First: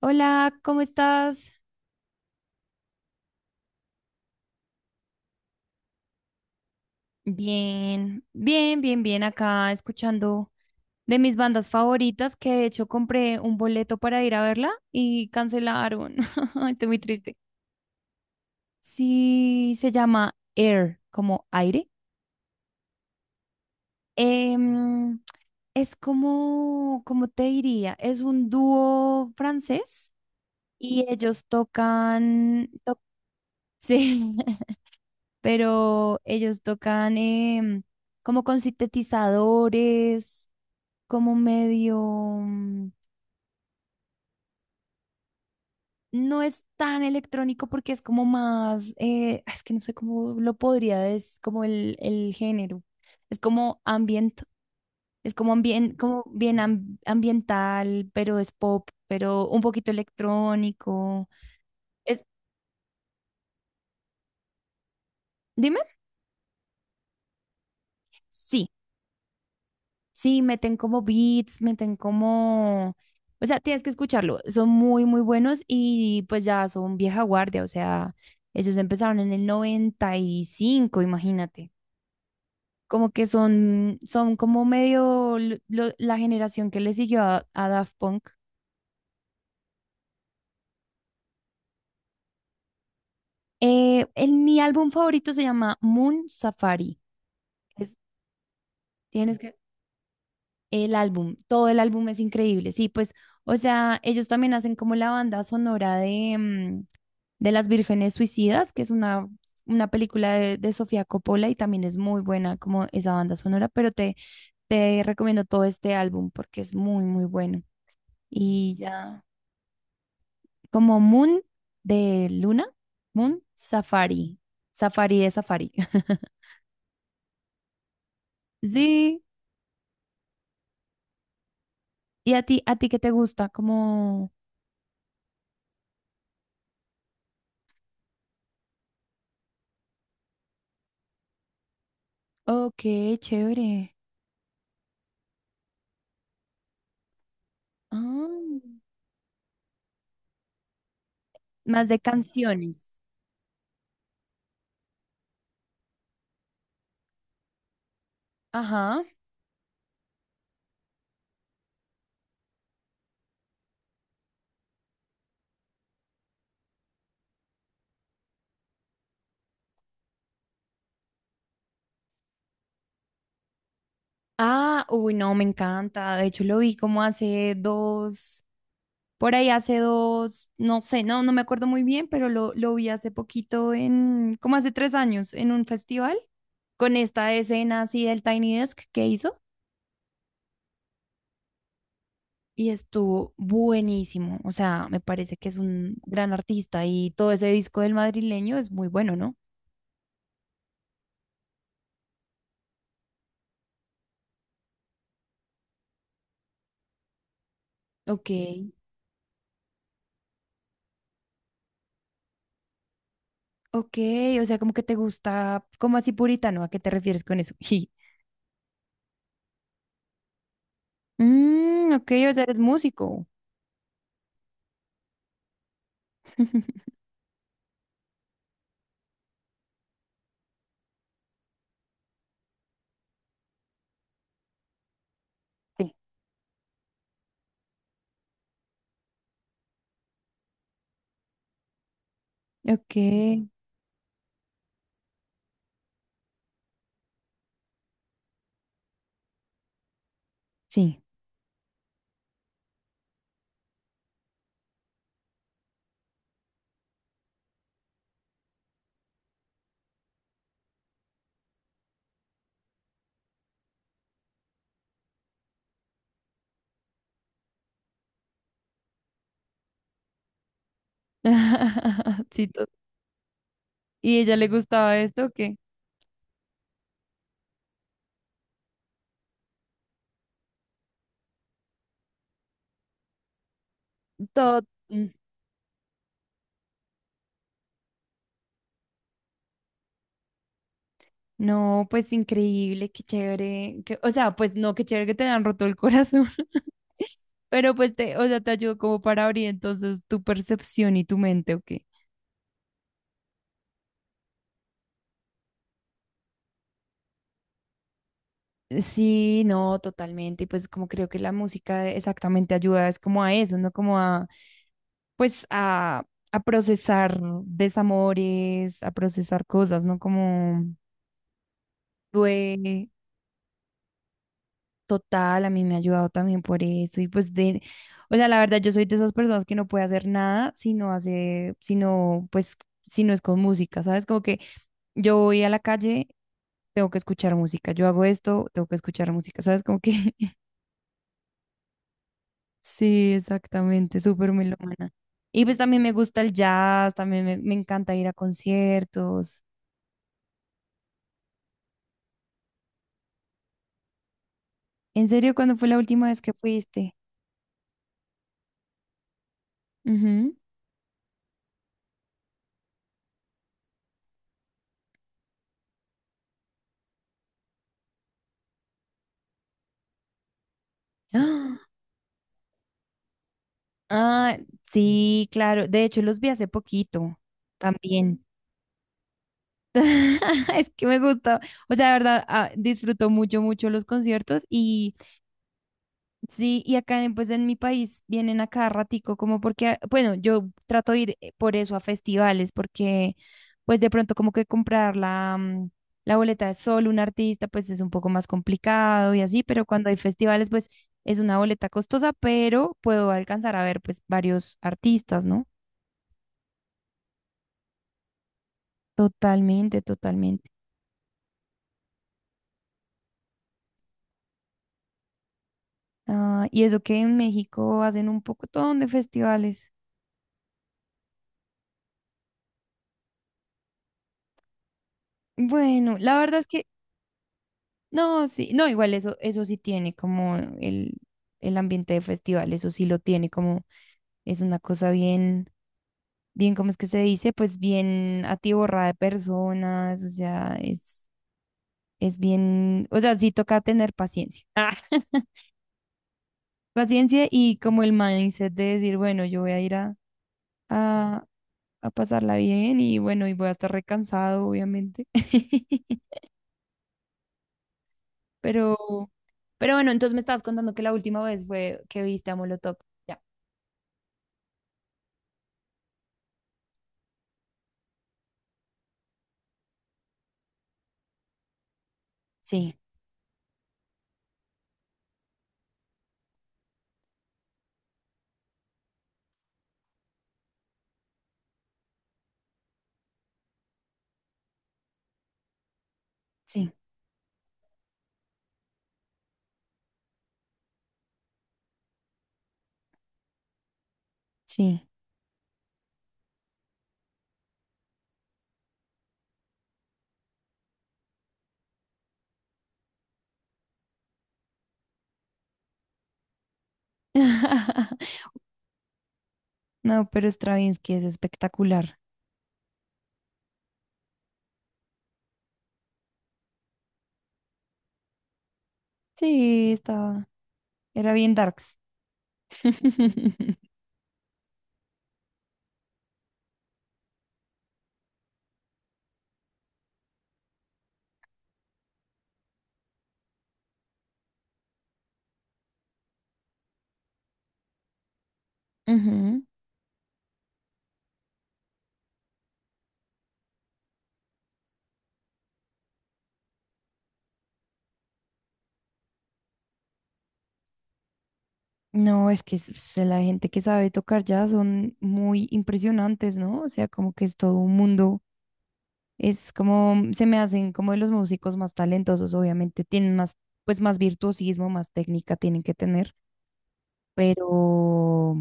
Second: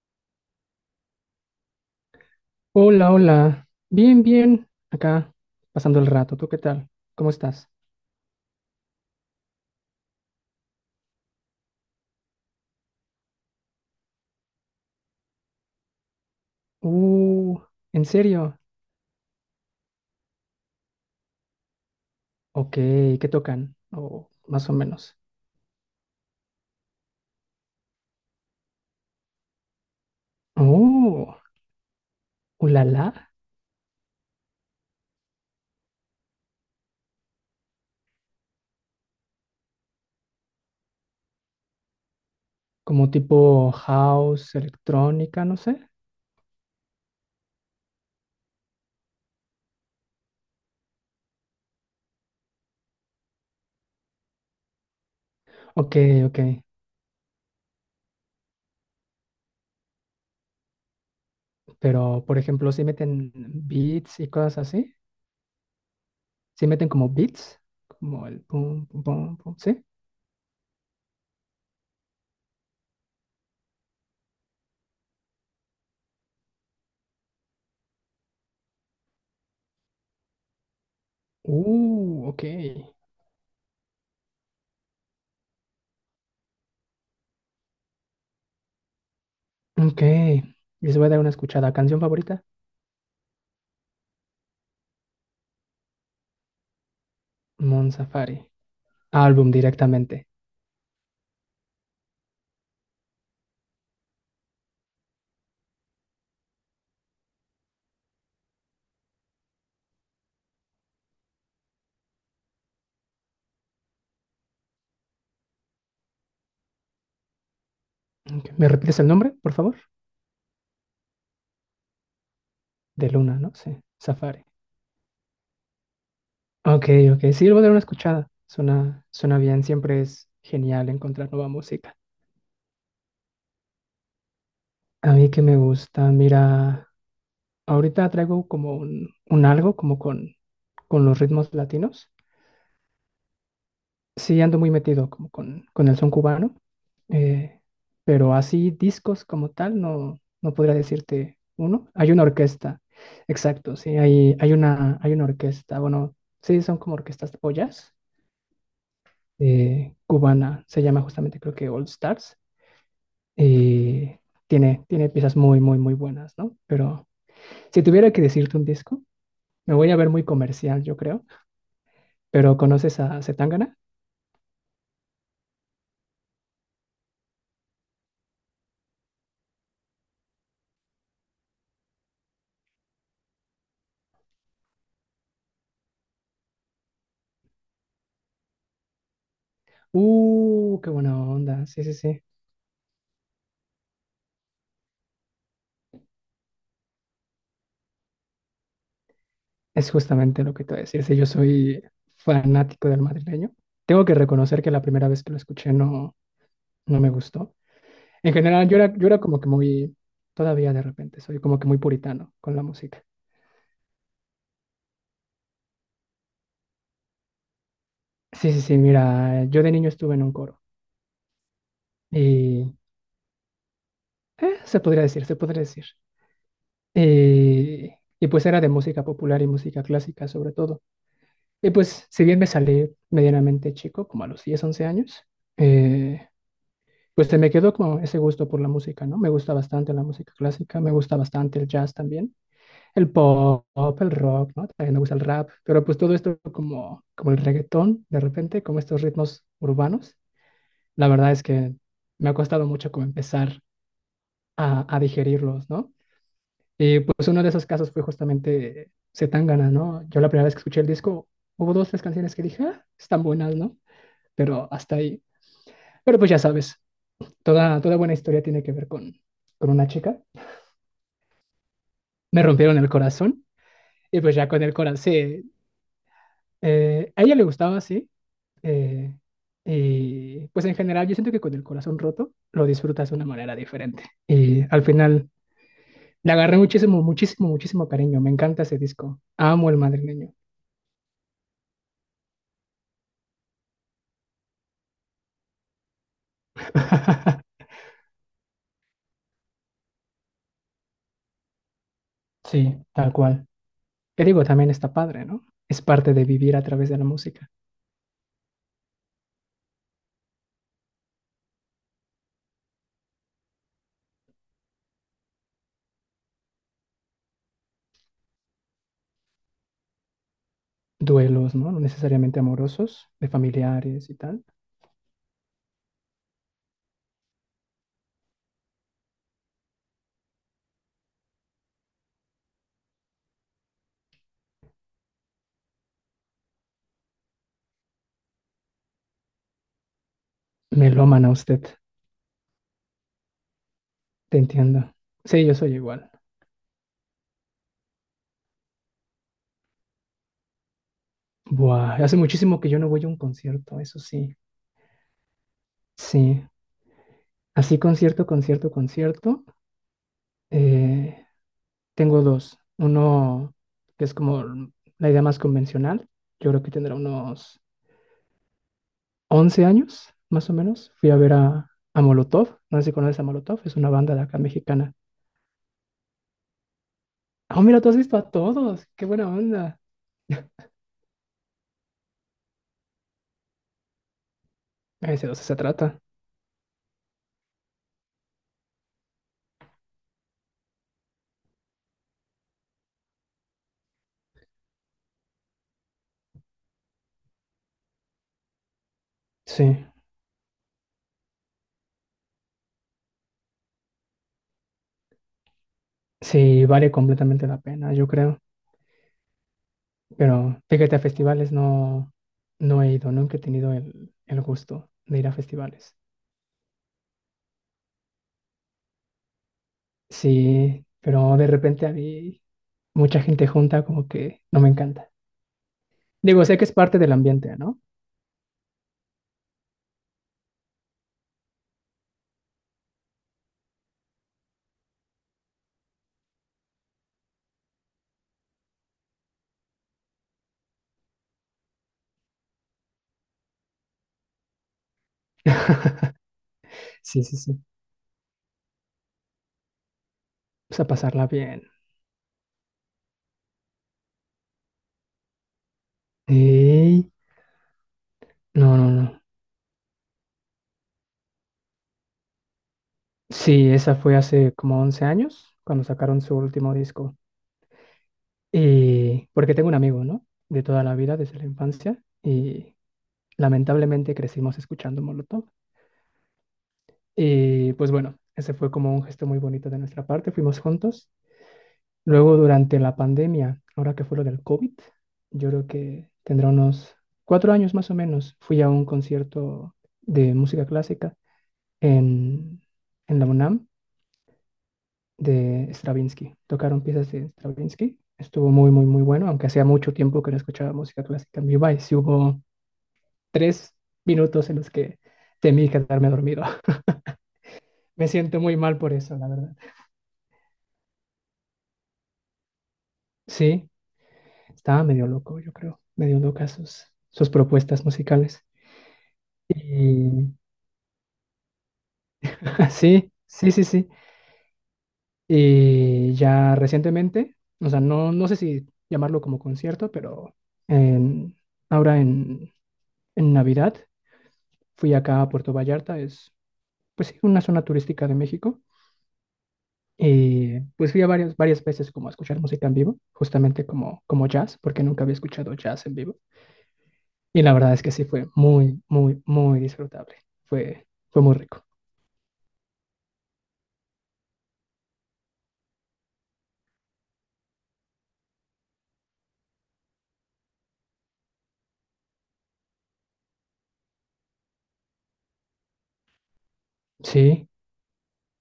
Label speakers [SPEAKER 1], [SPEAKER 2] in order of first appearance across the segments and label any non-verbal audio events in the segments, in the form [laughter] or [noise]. [SPEAKER 1] Hola, ¿cómo estás?
[SPEAKER 2] Hola, hola. Bien, bien. Acá, pasando el rato. ¿Tú qué tal? ¿Cómo estás?
[SPEAKER 1] Bien, bien, bien, bien acá escuchando de mis bandas favoritas que de hecho compré un boleto para ir a verla y cancelaron. [laughs] Ay, estoy muy triste.
[SPEAKER 2] Uh, ¿En serio?
[SPEAKER 1] Sí, se llama Air, como aire.
[SPEAKER 2] Ok, ¿qué tocan? O más o menos.
[SPEAKER 1] Em, es como, ¿cómo te diría? Es un dúo francés y
[SPEAKER 2] Oh,
[SPEAKER 1] ellos tocan,
[SPEAKER 2] ulala.
[SPEAKER 1] sí, [laughs] pero ellos tocan em, como con sintetizadores como medio,
[SPEAKER 2] Como tipo house, electrónica, no sé.
[SPEAKER 1] no es tan electrónico porque es como más, es que no sé cómo lo podría, es como el género, es como ambient, es como,
[SPEAKER 2] Ok, ok.
[SPEAKER 1] ambiental, pero es pop, pero un poquito electrónico.
[SPEAKER 2] Pero,
[SPEAKER 1] Es,
[SPEAKER 2] por ejemplo, si meten beats y cosas así.
[SPEAKER 1] dime,
[SPEAKER 2] Si meten como beats. Como el
[SPEAKER 1] sí.
[SPEAKER 2] pum, pum, pum, pum. ¿Sí?
[SPEAKER 1] Sí, meten como beats, meten como... O sea, tienes que escucharlo. Son muy, muy buenos y pues ya son vieja guardia. O sea, ellos empezaron en el 95. Imagínate.
[SPEAKER 2] Ok.
[SPEAKER 1] Como que son, son como medio la generación que le siguió a Daft Punk.
[SPEAKER 2] Ok. Les voy a dar una escuchada. ¿Canción favorita?
[SPEAKER 1] Mi álbum favorito se llama Moon Safari.
[SPEAKER 2] Mon
[SPEAKER 1] Es-
[SPEAKER 2] Laferte.
[SPEAKER 1] Tienes
[SPEAKER 2] Álbum
[SPEAKER 1] que...
[SPEAKER 2] directamente.
[SPEAKER 1] El álbum, todo el álbum es increíble. Sí, pues, o sea, ellos también hacen como la banda sonora de Las Vírgenes Suicidas, que es una película de Sofía Coppola y también es muy buena como esa banda sonora, pero te recomiendo todo este álbum porque es muy, muy bueno.
[SPEAKER 2] Ok, ¿me
[SPEAKER 1] Y
[SPEAKER 2] repites el
[SPEAKER 1] ya,
[SPEAKER 2] nombre, por favor?
[SPEAKER 1] como Moon de Luna,
[SPEAKER 2] De Luna,
[SPEAKER 1] Moon
[SPEAKER 2] ¿no? Sí,
[SPEAKER 1] Safari,
[SPEAKER 2] Safari.
[SPEAKER 1] Safari de Safari. [laughs]
[SPEAKER 2] Ok, ok. Sí, le voy a dar una escuchada. Suena,
[SPEAKER 1] Sí,
[SPEAKER 2] suena bien. Siempre es genial encontrar nueva música.
[SPEAKER 1] y a ti, qué te gusta, como,
[SPEAKER 2] A mí que me gusta, mira, ahorita traigo como un algo como con los ritmos latinos.
[SPEAKER 1] ok, chévere.
[SPEAKER 2] Sí, ando muy metido como con el son cubano, eh, pero
[SPEAKER 1] Ah.
[SPEAKER 2] así discos como tal no, no podría decirte
[SPEAKER 1] Más
[SPEAKER 2] uno.
[SPEAKER 1] de
[SPEAKER 2] Hay una orquesta,
[SPEAKER 1] canciones.
[SPEAKER 2] exacto, sí, hay una, hay una orquesta, bueno, sí, son como orquestas pollas,
[SPEAKER 1] Ajá.
[SPEAKER 2] cubana, se llama justamente creo que All Stars, y tiene, tiene piezas muy, muy, muy buenas, ¿no? Pero si tuviera que decirte un disco, me voy a ver muy comercial, yo creo, pero ¿conoces a Zetangana?
[SPEAKER 1] Ah, uy, no, me encanta. De hecho, lo vi como hace dos, por ahí hace dos, no sé, no me acuerdo muy bien, pero lo vi hace poquito en, como hace 3 años, en un festival, con esta escena así del Tiny Desk que hizo.
[SPEAKER 2] Qué buena onda, sí, sí, sí.
[SPEAKER 1] Y estuvo buenísimo. O sea, me parece que es un gran artista y todo ese disco del madrileño es muy bueno, ¿no?
[SPEAKER 2] Es justamente lo que te voy a decir. Si yo soy fanático del madrileño, tengo que reconocer que la primera vez que lo escuché no, no me gustó.
[SPEAKER 1] Ok,
[SPEAKER 2] En general, yo era como que muy, todavía de repente, soy como que muy puritano con la música.
[SPEAKER 1] ok, o sea, como que te gusta, como así puritano, ¿a qué te refieres con eso? [laughs]
[SPEAKER 2] Sí, sí, sí, mira, yo de niño estuve en un coro
[SPEAKER 1] Mm, ok, o sea, eres
[SPEAKER 2] y
[SPEAKER 1] músico.
[SPEAKER 2] se podría decir, se podría decir.
[SPEAKER 1] [laughs]
[SPEAKER 2] Y, y pues era de música popular y música clásica sobre todo. Y pues si bien me salí medianamente chico, como a los 10 11 años,
[SPEAKER 1] Sí.
[SPEAKER 2] eh, pues se me quedó como ese gusto por la música, ¿no? Me gusta bastante la música clásica, me gusta bastante el jazz también,
[SPEAKER 1] Ok,
[SPEAKER 2] el pop, el rock, ¿no? También me gusta el rap, pero pues todo esto como, como el reggaetón, de repente, como estos ritmos urbanos,
[SPEAKER 1] sí.
[SPEAKER 2] la verdad es que me ha costado mucho como empezar a digerirlos, ¿no? Y pues uno de esos casos fue justamente Zetangana, ¿no? Yo la primera vez que escuché el disco, hubo dos, tres canciones que dije, ah, están buenas, ¿no? Pero hasta ahí. Pero pues ya sabes, toda buena historia tiene que ver con una chica.
[SPEAKER 1] [laughs]
[SPEAKER 2] Me
[SPEAKER 1] Sí,
[SPEAKER 2] rompieron el corazón.
[SPEAKER 1] ¿y
[SPEAKER 2] Y pues
[SPEAKER 1] ella le
[SPEAKER 2] ya con el
[SPEAKER 1] gustaba
[SPEAKER 2] corazón,
[SPEAKER 1] esto o
[SPEAKER 2] sí,
[SPEAKER 1] qué?
[SPEAKER 2] a ella le gustaba, sí. eh, y pues en general yo siento que con el corazón roto lo disfrutas de una manera diferente. Y
[SPEAKER 1] Todo,
[SPEAKER 2] al
[SPEAKER 1] mm,
[SPEAKER 2] final le agarré muchísimo, muchísimo, muchísimo cariño. Me encanta ese disco. Amo el madrileño.
[SPEAKER 1] no, pues increíble, qué chévere. O sea, pues no, qué chévere que te han roto el corazón. [laughs]
[SPEAKER 2] [laughs]
[SPEAKER 1] Pero pues te, o sea, te ayudó como para abrir entonces tu percepción y tu mente, ¿o qué?
[SPEAKER 2] Sí, tal cual. Que digo, también está padre, ¿no? Es parte de vivir a través de la música.
[SPEAKER 1] Sí, no, totalmente. Y pues como creo que la música exactamente ayuda es como a eso, ¿no? Como a pues a procesar desamores, a procesar cosas, ¿no? Como
[SPEAKER 2] Duelos, ¿no? No necesariamente
[SPEAKER 1] duele
[SPEAKER 2] amorosos, de familiares y tal.
[SPEAKER 1] total, a mí me ha ayudado también por eso y pues de, o sea, la verdad yo soy de esas personas que no puede hacer nada si no hace, si no, pues, si no es con música, ¿sabes? Como que yo voy a la calle, tengo que escuchar música, yo hago esto, tengo que escuchar música, ¿sabes? Como que [laughs]
[SPEAKER 2] Me lo aman a usted,
[SPEAKER 1] sí, exactamente, súper
[SPEAKER 2] te
[SPEAKER 1] melómana.
[SPEAKER 2] entiendo.
[SPEAKER 1] Y
[SPEAKER 2] Sí, yo
[SPEAKER 1] pues
[SPEAKER 2] soy
[SPEAKER 1] también me
[SPEAKER 2] igual.
[SPEAKER 1] gusta el jazz, también me encanta ir a conciertos.
[SPEAKER 2] Buah, hace muchísimo que yo no voy a un concierto, eso sí.
[SPEAKER 1] ¿En serio cuándo fue la última vez que
[SPEAKER 2] Sí,
[SPEAKER 1] fuiste?
[SPEAKER 2] así concierto, concierto, concierto.
[SPEAKER 1] Ujú.
[SPEAKER 2] eh, Tengo dos. Uno que es como la idea más convencional. Yo creo que tendrá unos 11 años, más o menos. Fui a ver
[SPEAKER 1] ¡Ah!
[SPEAKER 2] a Molotov. No sé si conoces a Molotov, es una banda de
[SPEAKER 1] Ah,
[SPEAKER 2] acá mexicana.
[SPEAKER 1] sí, claro. De hecho, los vi hace poquito
[SPEAKER 2] Oh, mira, tú has visto
[SPEAKER 1] también.
[SPEAKER 2] a todos. Qué buena onda.
[SPEAKER 1] [laughs] Es que me gustó. O sea, de verdad, ah, disfruto mucho, mucho los conciertos y.
[SPEAKER 2] Ese dos se trata.
[SPEAKER 1] Sí, y acá pues en mi país vienen a cada ratico, como porque, bueno, yo trato de ir por eso a festivales, porque pues de pronto como que comprar la boleta de solo un artista, pues es un poco más complicado y así, pero
[SPEAKER 2] Sí,
[SPEAKER 1] cuando hay festivales, pues es una boleta costosa, pero puedo alcanzar a ver pues varios artistas, ¿no?
[SPEAKER 2] sí, vale completamente la pena, yo creo.
[SPEAKER 1] Totalmente, totalmente.
[SPEAKER 2] Pero fíjate, a festivales no, no he ido, nunca he tenido el gusto de ir a festivales.
[SPEAKER 1] Ah, y eso que en México hacen un poco de festivales.
[SPEAKER 2] Sí, pero de repente a mí mucha gente junta como que no me encanta.
[SPEAKER 1] Bueno, la verdad
[SPEAKER 2] Digo,
[SPEAKER 1] es
[SPEAKER 2] sé que
[SPEAKER 1] que
[SPEAKER 2] es parte del ambiente, ¿no?
[SPEAKER 1] no, sí, no, igual eso, eso sí tiene como el ambiente de festival, eso sí lo tiene como, es una cosa bien, bien, ¿cómo es que se dice? Pues bien atiborrada de personas, o sea, es, bien, o sea, sí toca tener paciencia. [laughs]
[SPEAKER 2] [laughs]
[SPEAKER 1] Ah,
[SPEAKER 2] Sí,
[SPEAKER 1] paciencia
[SPEAKER 2] sí,
[SPEAKER 1] y
[SPEAKER 2] sí.
[SPEAKER 1] como el mindset de decir, bueno, yo voy a ir a,
[SPEAKER 2] Pues a
[SPEAKER 1] a,
[SPEAKER 2] pasarla bien.
[SPEAKER 1] a pasarla bien y bueno, y voy a estar recansado, obviamente. [laughs]
[SPEAKER 2] Y...
[SPEAKER 1] Pero,
[SPEAKER 2] No, no, no.
[SPEAKER 1] pero bueno, entonces me estabas contando que la última vez fue que viste a Molotov.
[SPEAKER 2] Sí, esa fue hace como 11 años, cuando sacaron su último disco. Y porque tengo un amigo, ¿no? De toda la vida, desde la infancia.
[SPEAKER 1] Sí,
[SPEAKER 2] Y lamentablemente crecimos escuchando Molotov. Y pues bueno, ese fue como un gesto muy bonito de nuestra parte, fuimos juntos. Luego durante la pandemia, ahora que fue lo del COVID, yo creo que tendrá
[SPEAKER 1] sí,
[SPEAKER 2] unos cuatro años más o menos, fui a un concierto de música clásica en, en la UNAM
[SPEAKER 1] sí.
[SPEAKER 2] de Stravinsky. Tocaron piezas de Stravinsky, estuvo muy, muy, muy bueno, aunque hacía mucho tiempo que no escuchaba música clásica en vivo y sí hubo tres minutos en los que temí quedarme dormido. [laughs] Me
[SPEAKER 1] [laughs]
[SPEAKER 2] siento muy mal por eso, la verdad.
[SPEAKER 1] No, pero Stravinsky es espectacular.
[SPEAKER 2] Sí, estaba medio loco, yo creo, medio loca sus, sus propuestas musicales.
[SPEAKER 1] Sí, estaba.
[SPEAKER 2] Y
[SPEAKER 1] Era bien darks.
[SPEAKER 2] [laughs] sí, sí, sí,
[SPEAKER 1] [laughs]
[SPEAKER 2] sí. Y ya recientemente, o sea, no, no sé si llamarlo como concierto, pero en- ahora en Navidad fui acá a Puerto Vallarta, es pues sí, una zona turística de México.
[SPEAKER 1] Ujú.
[SPEAKER 2] Y pues fui a varias, varias veces como a escuchar música en vivo, justamente como, como jazz, porque nunca había escuchado jazz en vivo. Y la verdad es que sí fue muy, muy, muy disfrutable. Fue, fue muy rico.
[SPEAKER 1] No, es que la gente que sabe tocar ya son muy impresionantes, ¿no? O sea, como que es todo un mundo. Es como, se me hacen como de los músicos más talentosos, obviamente tienen más, pues más virtuosismo, más técnica tienen que tener.
[SPEAKER 2] Sí,
[SPEAKER 1] Pero,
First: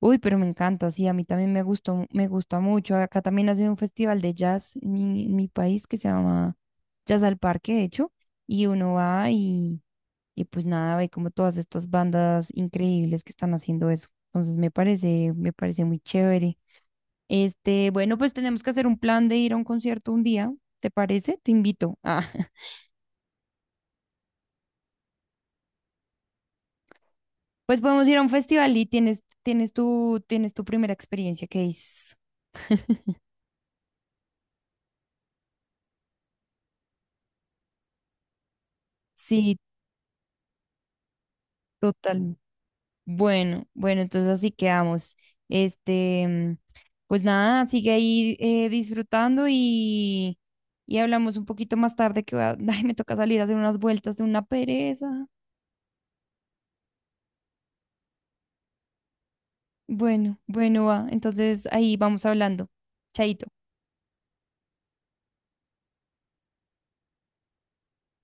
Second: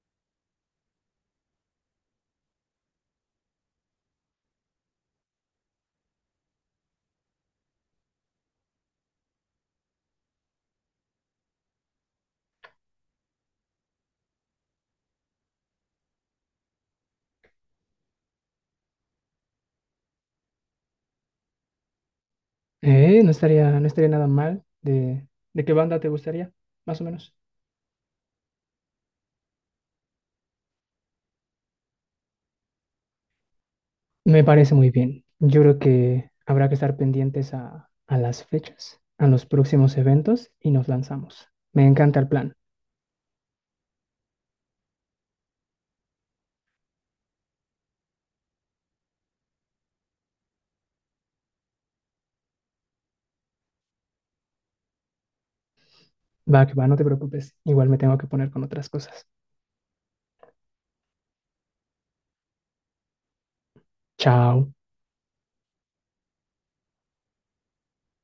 [SPEAKER 1] uy, pero me encanta, sí, a mí también me gustó, me gusta mucho. Acá también hace un festival de jazz en mi país que se llama Jazz al Parque, de hecho, y uno va y pues nada, ve como todas estas bandas increíbles que están haciendo eso. Entonces me parece muy chévere. Este, bueno, pues tenemos que hacer un plan de ir a un concierto un día, ¿te parece? Te invito. Ah, [laughs]
[SPEAKER 2] no estaría, no estaría nada mal. De qué banda te gustaría? Más o menos.
[SPEAKER 1] pues podemos ir a un festival y tienes tu primera experiencia, que es,
[SPEAKER 2] Me parece muy bien. Yo creo que habrá que estar pendientes a las fechas, a los
[SPEAKER 1] sí,
[SPEAKER 2] próximos eventos y nos lanzamos. Me encanta el
[SPEAKER 1] total.
[SPEAKER 2] plan.
[SPEAKER 1] Bueno, bueno, entonces así quedamos. Este, pues nada, sigue ahí disfrutando y hablamos un poquito más tarde que [laughs] ay, me toca salir a hacer unas vueltas de una pereza.
[SPEAKER 2] Va, que va, no te preocupes. Igual me tengo que poner con otras cosas.
[SPEAKER 1] Bueno, bueno, va. Entonces ahí vamos hablando. Chaito.
[SPEAKER 2] Chao.